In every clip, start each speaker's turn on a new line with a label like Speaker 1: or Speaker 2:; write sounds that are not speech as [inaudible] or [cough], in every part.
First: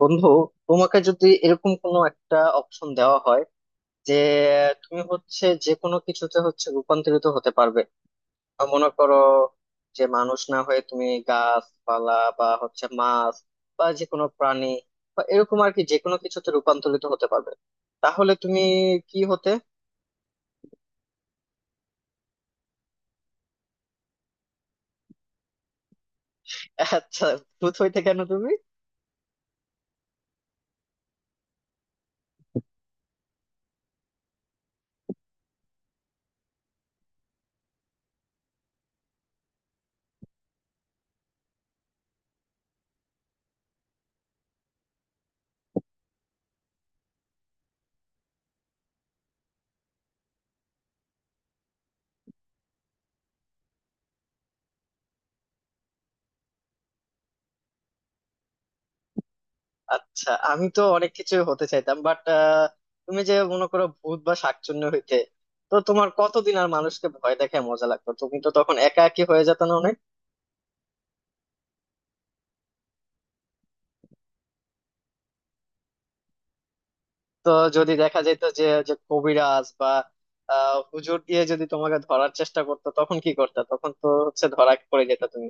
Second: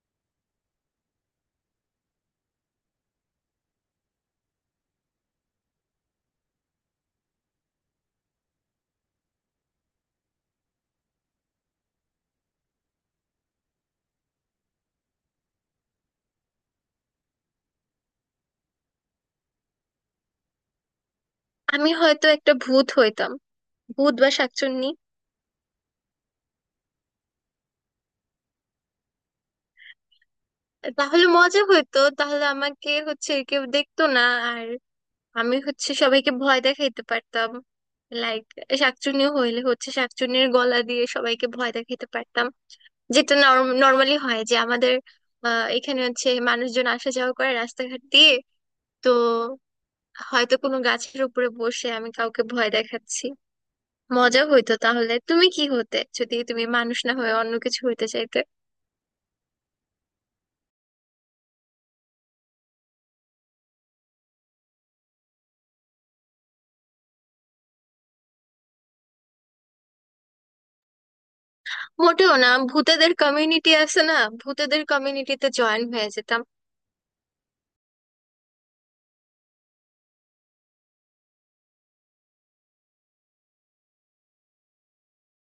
Speaker 1: বন্ধু, তোমাকে যদি এরকম কোনো একটা অপশন দেওয়া হয় যে তুমি হচ্ছে যে কোনো কিছুতে হচ্ছে রূপান্তরিত হতে পারবে। মনে করো যে মানুষ না হয়ে তুমি গাছপালা বা হচ্ছে মাছ বা যে কোনো প্রাণী বা এরকম আর কি যে কোনো কিছুতে রূপান্তরিত হতে পারবে, তাহলে তুমি কি হতে?
Speaker 2: আমি হয়তো একটা ভূত হইতাম। ভূত বা শাকচুন্নি।
Speaker 1: আচ্ছা, ভূত হইতে কেন তুমি?
Speaker 2: তাহলে মজা হইতো, তাহলে আমাকে হচ্ছে কেউ দেখতো না। আর আমি হচ্ছে সবাইকে ভয় দেখাইতে পারতাম। লাইক, শাকচুন্নি হইলে হচ্ছে শাকচুন্নির গলা দিয়ে সবাইকে ভয় দেখাইতে পারতাম, যেটা নর্মালি হয় যে আমাদের এখানে হচ্ছে মানুষজন আসা যাওয়া করে রাস্তাঘাট দিয়ে। তো হয়তো কোনো গাছের উপরে বসে আমি কাউকে ভয় দেখাচ্ছি। মজা হইতো। তাহলে তুমি কি হতে, যদি তুমি মানুষ না হয়ে অন্য কিছু হইতে চাইতে?
Speaker 1: আচ্ছা, আমি তো অনেক কিছু হতে চাইতাম, বাট তুমি যে মনে করো ভূত বা শাকচুন্নি হইতে, তো তোমার কতদিন আর মানুষকে ভয় দেখায় মজা লাগতো? তুমি তো তখন একা একই হয়ে যেত না অনেক।
Speaker 2: মোটেও না, ভূতেদের কমিউনিটি আছে না? ভূতেদের কমিউনিটিতে জয়েন হয়ে যেতাম।
Speaker 1: তো যদি দেখা যেত যে যে কবিরাজ বা হুজুর দিয়ে যদি তোমাকে ধরার চেষ্টা করতো, তখন কি করতে? তখন তো হচ্ছে ধরা পড়ে যেত তুমি।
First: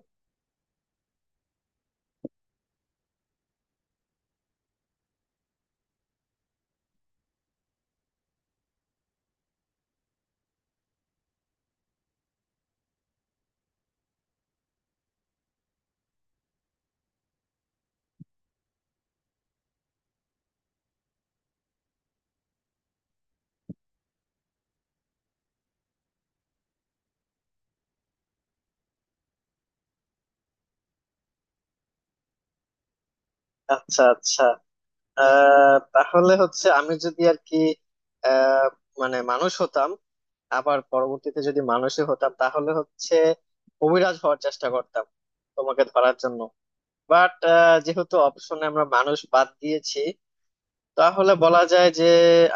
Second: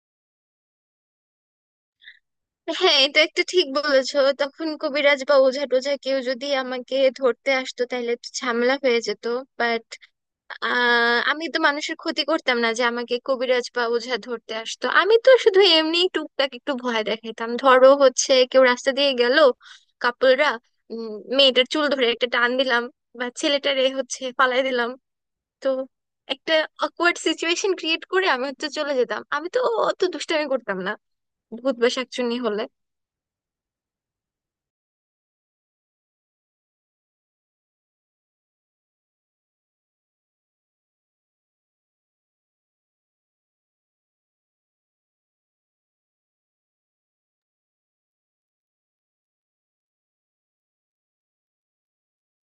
Speaker 2: হ্যাঁ, এটা একটা ঠিক বলেছো। তখন কবিরাজ বা ওঝা টোঝা কেউ যদি আমাকে ধরতে আসতো তাহলে একটু ঝামেলা হয়ে যেত। বাট আমি তো মানুষের ক্ষতি করতাম না যে আমাকে কবিরাজ বা ওঝা ধরতে আসতো। আমি তো শুধু এমনি টুকটাক একটু ভয় দেখাতাম। ধরো হচ্ছে কেউ রাস্তা দিয়ে গেল, কাপড়রা মেয়েটার চুল ধরে একটা টান দিলাম, বা ছেলেটারে হচ্ছে পালাই দিলাম। তো একটা অকওয়ার্ড সিচুয়েশন ক্রিয়েট করে আমি হচ্ছে চলে যেতাম। আমি তো অত দুষ্টামি করতাম না ভূত বা শাকচুন্নি হলে।
Speaker 1: আচ্ছা, আচ্ছা। তাহলে হচ্ছে আমি যদি আর কি আহ মানে মানুষ হতাম, আবার পরবর্তীতে যদি মানুষই হতাম, তাহলে হচ্ছে অভিরাজ হওয়ার চেষ্টা করতাম তোমাকে ধরার জন্য। বাট যেহেতু অপশনে আমরা মানুষ বাদ দিয়েছি, তাহলে বলা যায় যে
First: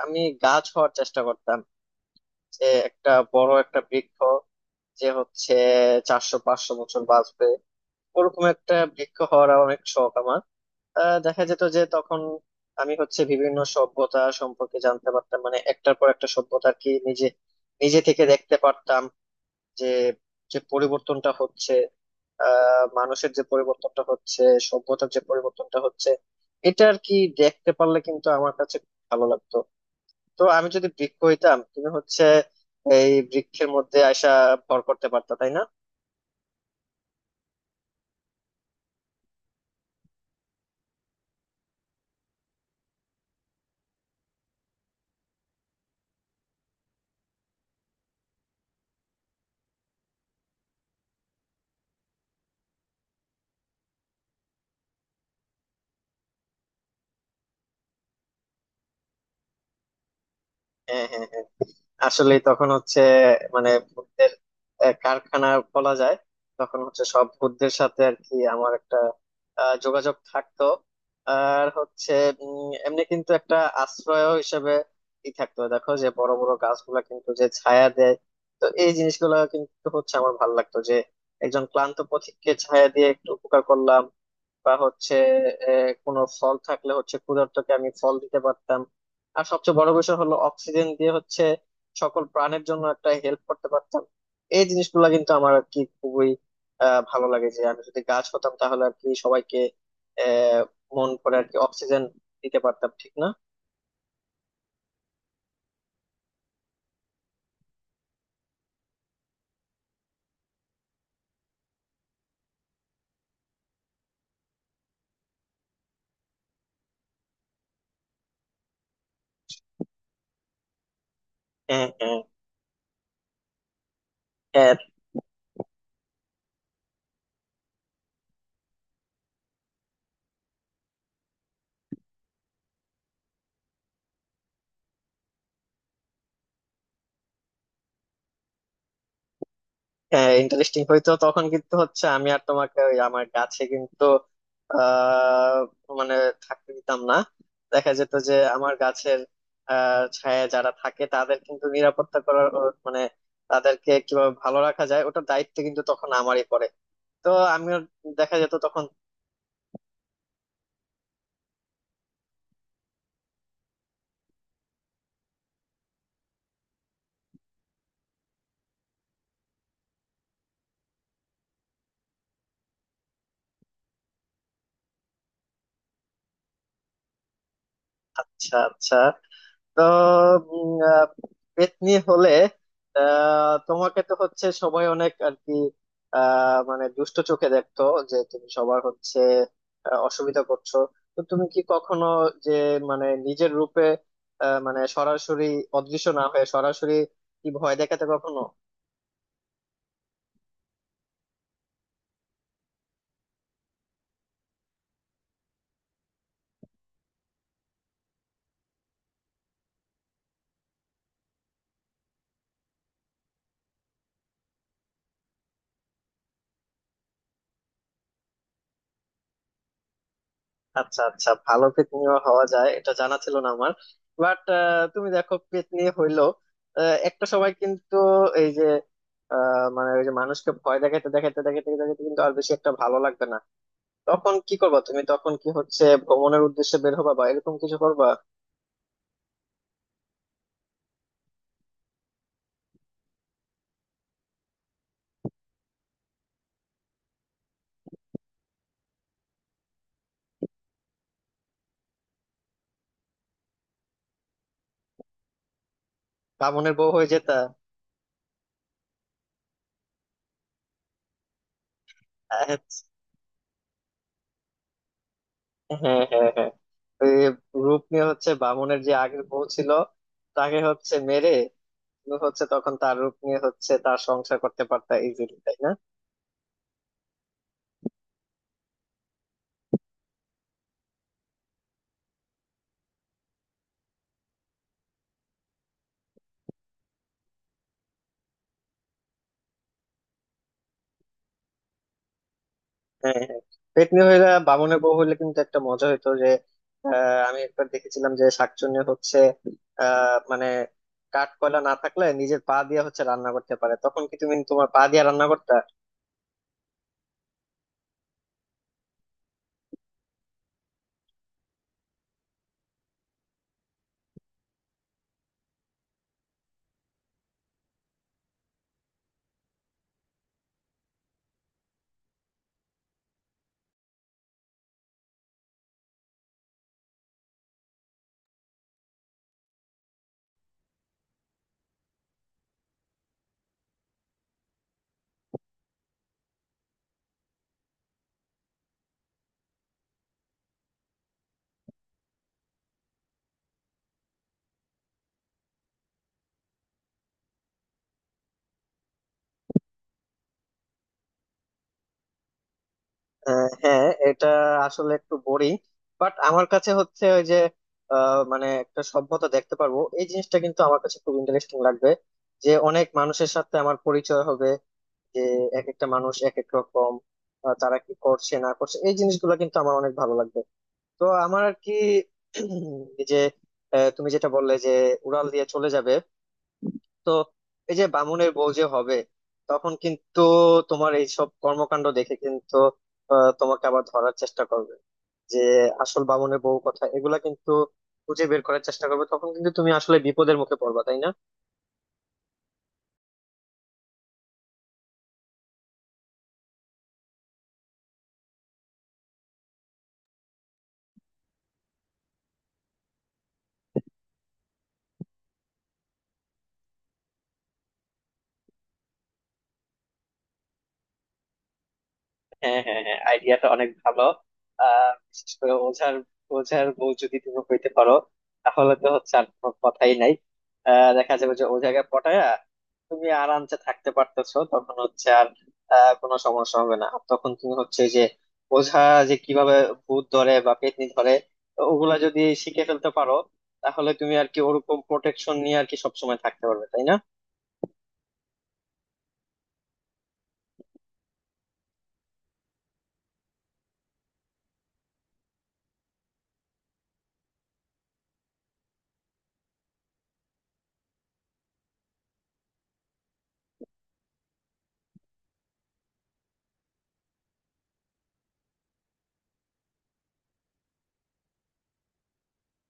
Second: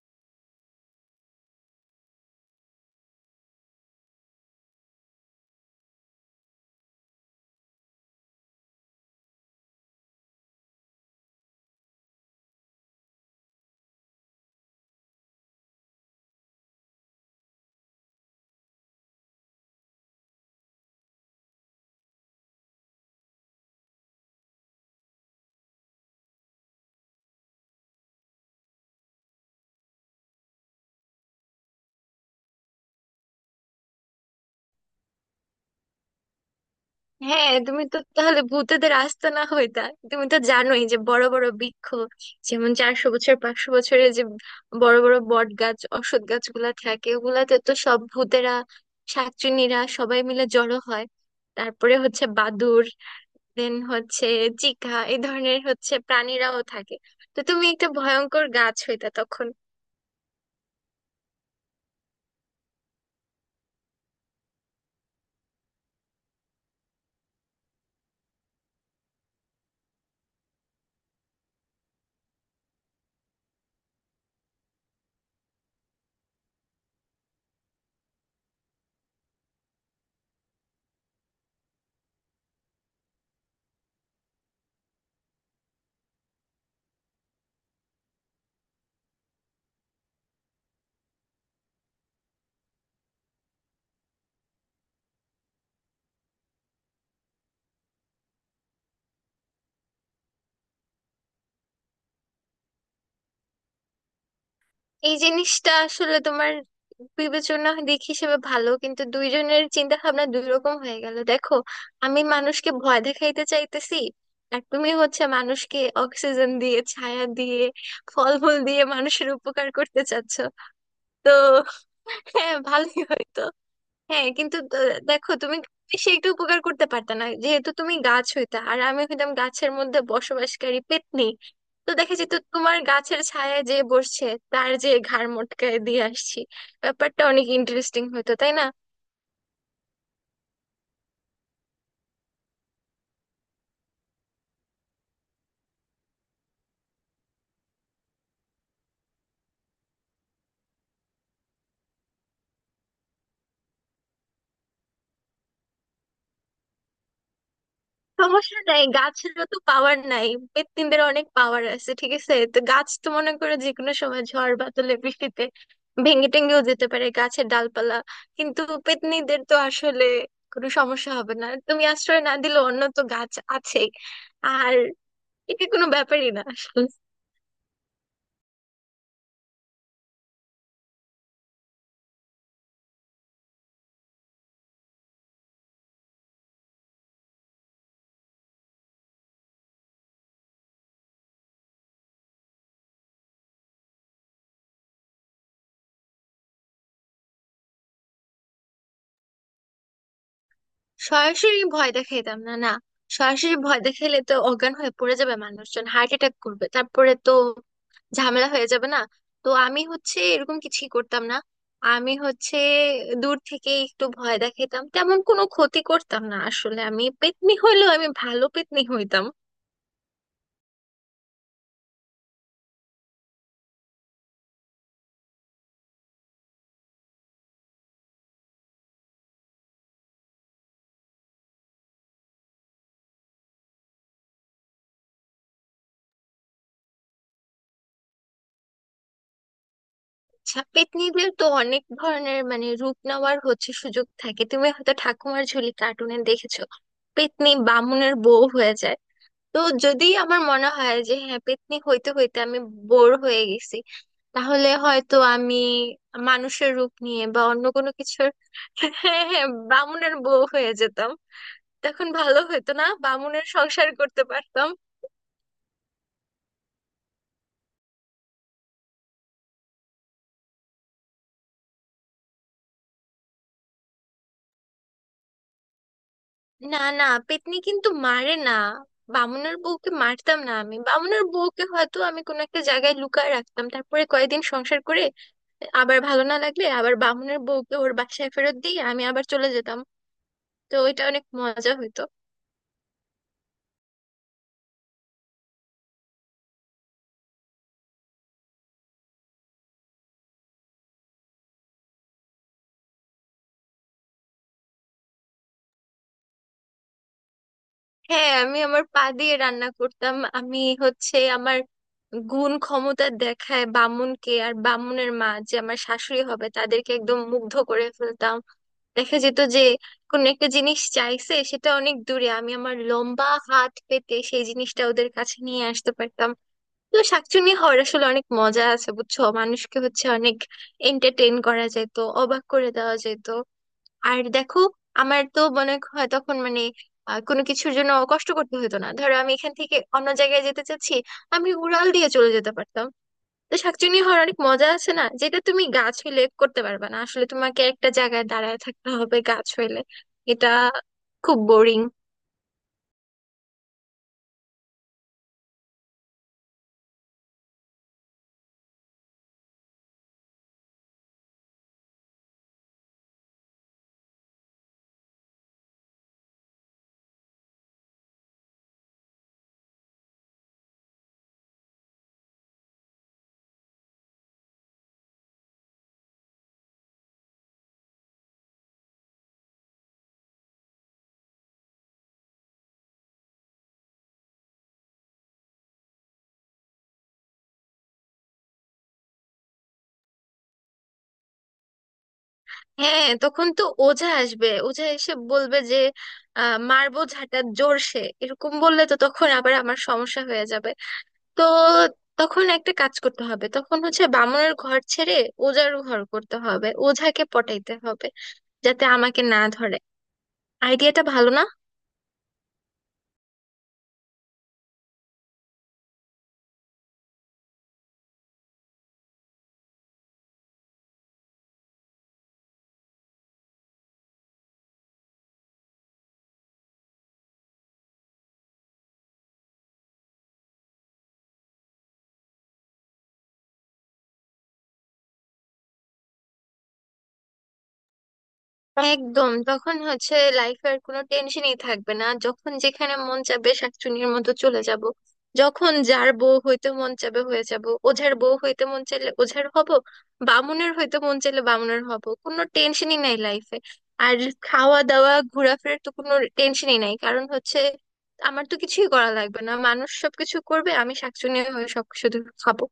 Speaker 1: আমি গাছ হওয়ার চেষ্টা করতাম, যে একটা বড় একটা বৃক্ষ, যে হচ্ছে 400-500 বছর বাঁচবে, ওরকম একটা বৃক্ষ হওয়ার অনেক শখ আমার। দেখা যেত যে তখন আমি হচ্ছে বিভিন্ন সভ্যতা সম্পর্কে জানতে পারতাম, মানে একটার পর একটা সভ্যতা আর কি নিজে নিজে থেকে দেখতে পারতাম, যে যে পরিবর্তনটা হচ্ছে, মানুষের যে পরিবর্তনটা হচ্ছে, সভ্যতার যে পরিবর্তনটা হচ্ছে, এটা আর কি দেখতে পারলে কিন্তু আমার কাছে খুব ভালো লাগতো। তো আমি যদি বৃক্ষ হইতাম, তুমি হচ্ছে এই বৃক্ষের মধ্যে আয়সা ভর করতে পারতা, তাই না?
Speaker 2: হ্যাঁ, তুমি তো তাহলে ভূতেদের আস্ত না হইতা। তুমি তো জানোই যে বড় বড় বৃক্ষ, যেমন 400 বছর 500 বছরের যে বড় বড় বট গাছ অশ্বত্থ গাছগুলা থাকে, ওগুলাতে তো সব ভূতেরা, শাকচুন্নিরা সবাই মিলে জড়ো হয়। তারপরে হচ্ছে বাদুড়, দেন হচ্ছে চিকা, এই ধরনের হচ্ছে প্রাণীরাও থাকে। তো তুমি একটা ভয়ঙ্কর গাছ হইতা তখন।
Speaker 1: হ্যাঁ, হ্যাঁ, হ্যাঁ। আসলে তখন হচ্ছে মানে ভূতদের কারখানা বলা যায়। তখন হচ্ছে সব ভূতদের সাথে আর কি আমার একটা যোগাযোগ থাকতো। আর হচ্ছে এমনি কিন্তু একটা আশ্রয় হিসেবে ই থাকতো। দেখো যে বড় বড় গাছগুলা কিন্তু যে ছায়া দেয়, তো এই জিনিসগুলো কিন্তু হচ্ছে আমার ভালো লাগতো যে একজন ক্লান্ত পথিককে ছায়া দিয়ে একটু উপকার করলাম, বা হচ্ছে কোনো ফল থাকলে হচ্ছে ক্ষুধার্তকে আমি ফল দিতে পারতাম। আর সবচেয়ে বড় বিষয় হলো অক্সিজেন দিয়ে হচ্ছে সকল প্রাণের জন্য একটা হেল্প করতে পারতাম। এই জিনিসগুলো কিন্তু আমার আর কি খুবই ভালো লাগে যে আমি যদি গাছ হতাম, তাহলে আর কি সবাইকে আহ মন করে আর কি অক্সিজেন দিতে পারতাম, ঠিক না?
Speaker 2: এই জিনিসটা আসলে তোমার বিবেচনা দিক হিসেবে ভালো, কিন্তু দুইজনের চিন্তা ভাবনা দুই রকম হয়ে গেল দেখো। আমি মানুষকে ভয় দেখাইতে চাইতেছি, আর তুমি হচ্ছে মানুষকে অক্সিজেন দিয়ে, ছায়া দিয়ে, ফলমূল দিয়ে মানুষের উপকার করতে চাচ্ছ। তো
Speaker 1: হ্যাঁ,
Speaker 2: হ্যাঁ, ভালোই হয়তো। হ্যাঁ কিন্তু
Speaker 1: হ্যাঁ,
Speaker 2: দেখো তুমি বেশি একটু উপকার করতে পারতে না, যেহেতু তুমি গাছ হইতা আর আমি হইতাম গাছের মধ্যে বসবাসকারী পেত্নী। তো দেখা যেত তোমার গাছের ছায়ায় যে বসছে, তার যে ঘাড় মটকায় দিয়ে আসছি। ব্যাপারটা অনেক ইন্টারেস্টিং হতো তাই না?
Speaker 1: হ্যাঁ, ইন্টারেস্টিং হইতো তখন, কিন্তু হচ্ছে আমি আর তোমাকে ওই আমার গাছে কিন্তু আহ মানে থাকতে দিতাম না। দেখা যেত যে আমার গাছের ছায়ায় যারা থাকে তাদের কিন্তু নিরাপত্তা করার ও মানে তাদেরকে কিভাবে ভালো রাখা যায়, ওটার দায়িত্ব কিন্তু তখন আমারই পড়ে। তো আমিও দেখা যেত
Speaker 2: সমস্যা নাই,
Speaker 1: তখন।
Speaker 2: গাছেরও তো পাওয়ার নাই। পেত্নীদের অনেক পাওয়ার আছে, ঠিক আছে? তো গাছ তো মনে করে যে কোনো সময় ঝড় বাদলে বৃষ্টিতে ভেঙে টেঙ্গেও যেতে পারে গাছের ডালপালা। কিন্তু পেত্নীদের তো আসলে কোনো সমস্যা হবে না, তুমি আশ্রয় না দিলে অন্য তো গাছ আছেই। আর এটা কোনো ব্যাপারই না আসলে।
Speaker 1: আচ্ছা, আচ্ছা। তো উম, আহ, পেত্নী হলে তোমাকে তো হচ্ছে সবাই অনেক আর কি মানে দুষ্ট চোখে দেখতো যে তুমি সবার হচ্ছে অসুবিধা করছো। তো তুমি কি কখনো যে মানে নিজের রূপে মানে সরাসরি, অদৃশ্য না হয়ে সরাসরি, কি ভয় দেখাতে কখনো?
Speaker 2: সরাসরি ভয় দেখাইতাম না, না। সরাসরি ভয় দেখাইলে তো অজ্ঞান হয়ে পড়ে যাবে মানুষজন, হার্ট অ্যাটাক করবে, তারপরে তো ঝামেলা হয়ে যাবে না? তো আমি হচ্ছে এরকম কিছুই করতাম না। আমি হচ্ছে দূর থেকে একটু ভয় দেখাতাম, তেমন কোনো ক্ষতি করতাম না আসলে। আমি পেতনি হইলেও আমি ভালো পেতনি হইতাম।
Speaker 1: আচ্ছা, আচ্ছা, ভালো পেতনিও হওয়া যায়, এটা জানা ছিল না আমার। বাট তুমি দেখো পেতনি হইলো একটা সময়, কিন্তু এই যে মানে ওই যে মানুষকে ভয় দেখাতে দেখাতে দেখাতে দেখাতে কিন্তু আর বেশি একটা ভালো লাগবে না, তখন কি করবা তুমি? তখন কি হচ্ছে ভ্রমণের উদ্দেশ্যে বের হবা বা এরকম কিছু করবা?
Speaker 2: আচ্ছা, পেতনিদের তো অনেক ধরনের মানে রূপ নেওয়ার হচ্ছে সুযোগ থাকে। তুমি হয়তো ঠাকুমার ঝুলি কার্টুনে দেখেছো পেতনি বামুনের বউ হয়ে যায়। তো যদি আমার মনে হয় যে হ্যাঁ পেত্নী হইতে হইতে আমি বোর হয়ে গেছি, তাহলে হয়তো আমি মানুষের
Speaker 1: বামুনের বউ
Speaker 2: রূপ
Speaker 1: হয়ে
Speaker 2: নিয়ে
Speaker 1: যেতা?
Speaker 2: বা অন্য কোনো কিছুর [laughs] হ্যাঁ হ্যাঁ, বামুনের বউ হয়ে যেতাম। তখন ভালো
Speaker 1: আহ,
Speaker 2: হতো না? বামুনের সংসার করতে পারতাম।
Speaker 1: হ্যাঁ, হ্যাঁ, হ্যাঁ। ওই রূপ নিয়ে হচ্ছে বামুনের যে আগের বউ ছিল, তাকে হচ্ছে মেরে তুমি হচ্ছে তখন তার রূপ নিয়ে হচ্ছে তার সংসার করতে পারতা ইজিলি, তাই না?
Speaker 2: না না, পেত্নী কিন্তু মারে না। বামুনের বউকে মারতাম না আমি। বামুনের বউকে হয়তো আমি কোনো একটা জায়গায় লুকায় রাখতাম, তারপরে কয়েকদিন সংসার করে আবার ভালো না লাগলে আবার বামুনের বউকে ওর বাসায় ফেরত দিয়ে আমি আবার চলে যেতাম। তো ওইটা অনেক মজা হতো।
Speaker 1: হ্যাঁ, হ্যাঁ, পেতনি হইলে বামুনের বউ হইলে কিন্তু একটা মজা হইতো যে আমি একবার দেখেছিলাম যে শাকচুন্নি হচ্ছে মানে কাঠ কয়লা না থাকলে নিজের পা দিয়ে হচ্ছে রান্না করতে পারে, তখন কি তুমি তোমার পা দিয়ে রান্না করতে?
Speaker 2: হ্যাঁ, আমি আমার পা দিয়ে রান্না করতাম। আমি হচ্ছে আমার গুণ ক্ষমতা দেখায় বামুনকে আর বামুনের মা যে আমার শাশুড়ি হবে তাদেরকে একদম মুগ্ধ করে ফেলতাম। দেখা যেত যে কোন একটা জিনিস চাইছে, সেটা অনেক দূরে, আমি আমার লম্বা হাত পেতে সেই জিনিসটা ওদের কাছে নিয়ে আসতে পারতাম। তো শাকচুনি হওয়ার আসলে অনেক মজা আছে, বুঝছো? মানুষকে হচ্ছে অনেক এন্টারটেইন করা যেত, অবাক করে দেওয়া যেত। আর দেখো, আমার তো মনে হয় তখন মানে কোনো কিছুর জন্য কষ্ট করতে হতো না। ধরো আমি এখান থেকে অন্য জায়গায় যেতে চাচ্ছি, আমি উড়াল দিয়ে চলে যেতে পারতাম। তো শাকচুনি হওয়ার অনেক মজা আছে না, যেটা তুমি গাছ হইলে করতে পারবে না। আসলে তোমাকে একটা জায়গায় দাঁড়ায় থাকতে হবে গাছ হইলে। এটা খুব বোরিং।
Speaker 1: হ্যাঁ, এটা আসলে একটু বোরিং, বাট আমার কাছে হচ্ছে ওই যে মানে একটা সভ্যতা দেখতে পারবো, এই জিনিসটা কিন্তু আমার কাছে খুব ইন্টারেস্টিং লাগবে। যে অনেক মানুষের সাথে আমার পরিচয় হবে, যে এক একটা মানুষ এক এক রকম, তারা কি করছে না করছে, এই জিনিসগুলো কিন্তু আমার অনেক ভালো লাগবে। তো আমার আর কি [clears throat] এই যে তুমি যেটা বললে যে উড়াল দিয়ে চলে যাবে, তো এই যে বামুনের বউ যে হবে, তখন কিন্তু তোমার এইসব কর্মকাণ্ড দেখে কিন্তু তোমাকে আবার ধরার চেষ্টা করবে, যে আসল বামুনের বউ কথা এগুলা কিন্তু খুঁজে বের করার চেষ্টা করবে। তখন কিন্তু তুমি আসলে বিপদের মুখে পড়বা, তাই না?
Speaker 2: হ্যাঁ, তখন তো ওঝা আসবে। ওঝা এসে বলবে যে মারবো ঝাঁটা জোরসে, এরকম বললে তো তখন আবার আমার সমস্যা হয়ে যাবে। তো তখন একটা কাজ করতে হবে, তখন হচ্ছে বামুনের ঘর ছেড়ে ওঝার ঘর করতে হবে, ওঝাকে পটাইতে হবে যাতে আমাকে না ধরে। আইডিয়াটা ভালো না?
Speaker 1: হ্যাঁ, হ্যাঁ, হ্যাঁ, আইডিয়াটা অনেক ভালো। বিশেষ করে ওঝার ওঝার বউ যদি তুমি হইতে পারো, তাহলে তো হচ্ছে আর কোনো কথাই নাই। দেখা যাবে যে ও জায়গায় পটায়া তুমি আরামসে থাকতে পারতেছো, তখন হচ্ছে আর কোনো সমস্যা হবে না। তখন তুমি হচ্ছে যে ওঝা যে কিভাবে ভূত ধরে বা পেতনি ধরে, তো ওগুলা যদি শিখে ফেলতে পারো, তাহলে তুমি আর কি ওরকম প্রোটেকশন নিয়ে আর কি সবসময় থাকতে পারবে, তাই না?
Speaker 2: একদম, তখন হচ্ছে লাইফের কোনো টেনশনই থাকবে না। যখন যেখানে মন চাবে শাকচুন্নির মতো চলে যাব, যখন যার বউ হইতে মন চাবে হয়ে যাব। ওঝার বউ হইতে মন চাইলে ওঝার হব, বামুনের হইতে মন চাইলে বামুনের হব। কোনো টেনশনই নাই লাইফে। আর খাওয়া দাওয়া ঘোরাফেরার তো কোনো টেনশনই নাই, কারণ হচ্ছে আমার তো কিছুই করা লাগবে না, মানুষ সবকিছু করবে। আমি শাকচুন্নি হয়ে সব শুধু খাবো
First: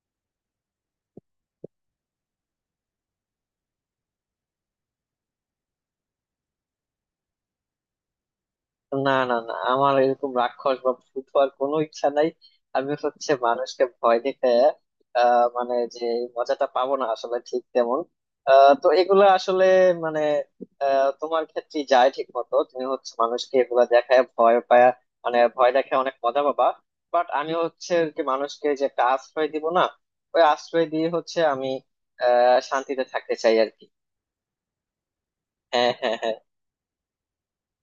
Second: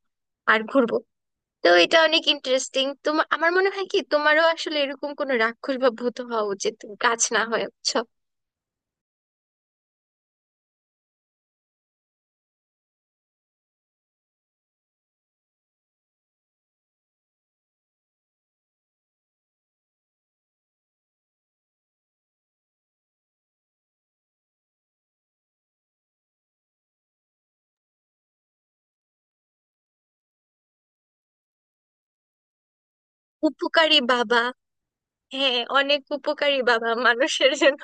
Speaker 2: আর ঘুরবো। তো এটা অনেক ইন্টারেস্টিং। তোমার, আমার মনে হয় কি, তোমারও আসলে এরকম কোনো রাক্ষস বা ভূত হওয়া উচিত, তুমি গাছ না হয়ে, বুঝছো?
Speaker 1: না, না, না, আমার এরকম রাক্ষস বা ভূত হওয়ার কোনো ইচ্ছা নাই। আমি হচ্ছে মানুষকে ভয় দেখে মানে যে এই মজাটা পাবো না আসলে ঠিক তেমন। তো এগুলা আসলে মানে তোমার ক্ষেত্রে যায় ঠিক মতো, তুমি হচ্ছে মানুষকে এগুলা দেখায় ভয় পায়, মানে ভয় দেখে অনেক মজা পাবা। বাট আমি হচ্ছে আর কি মানুষকে যে একটা আশ্রয় দিব না, ওই আশ্রয় দিয়ে হচ্ছে আমি শান্তিতে থাকতে চাই আর কি।
Speaker 2: উপকারী বাবা, হ্যাঁ
Speaker 1: হ্যাঁ,
Speaker 2: অনেক
Speaker 1: হ্যাঁ, হ্যাঁ।
Speaker 2: উপকারী বাবা মানুষের জন্য।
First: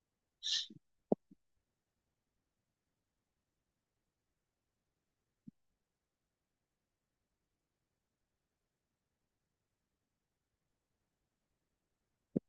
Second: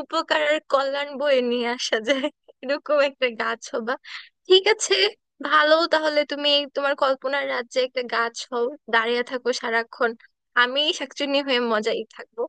Speaker 2: উপকার আর কল্যাণ বয়ে নিয়ে আসা যায় এরকম একটা গাছ হবা। ঠিক আছে, ভালো। তাহলে তুমি তোমার কল্পনার রাজ্যে একটা গাছ হও, দাঁড়িয়ে থাকো সারাক্ষণ। আমি শাকচুন্নি হয়ে মজাই থাকবো।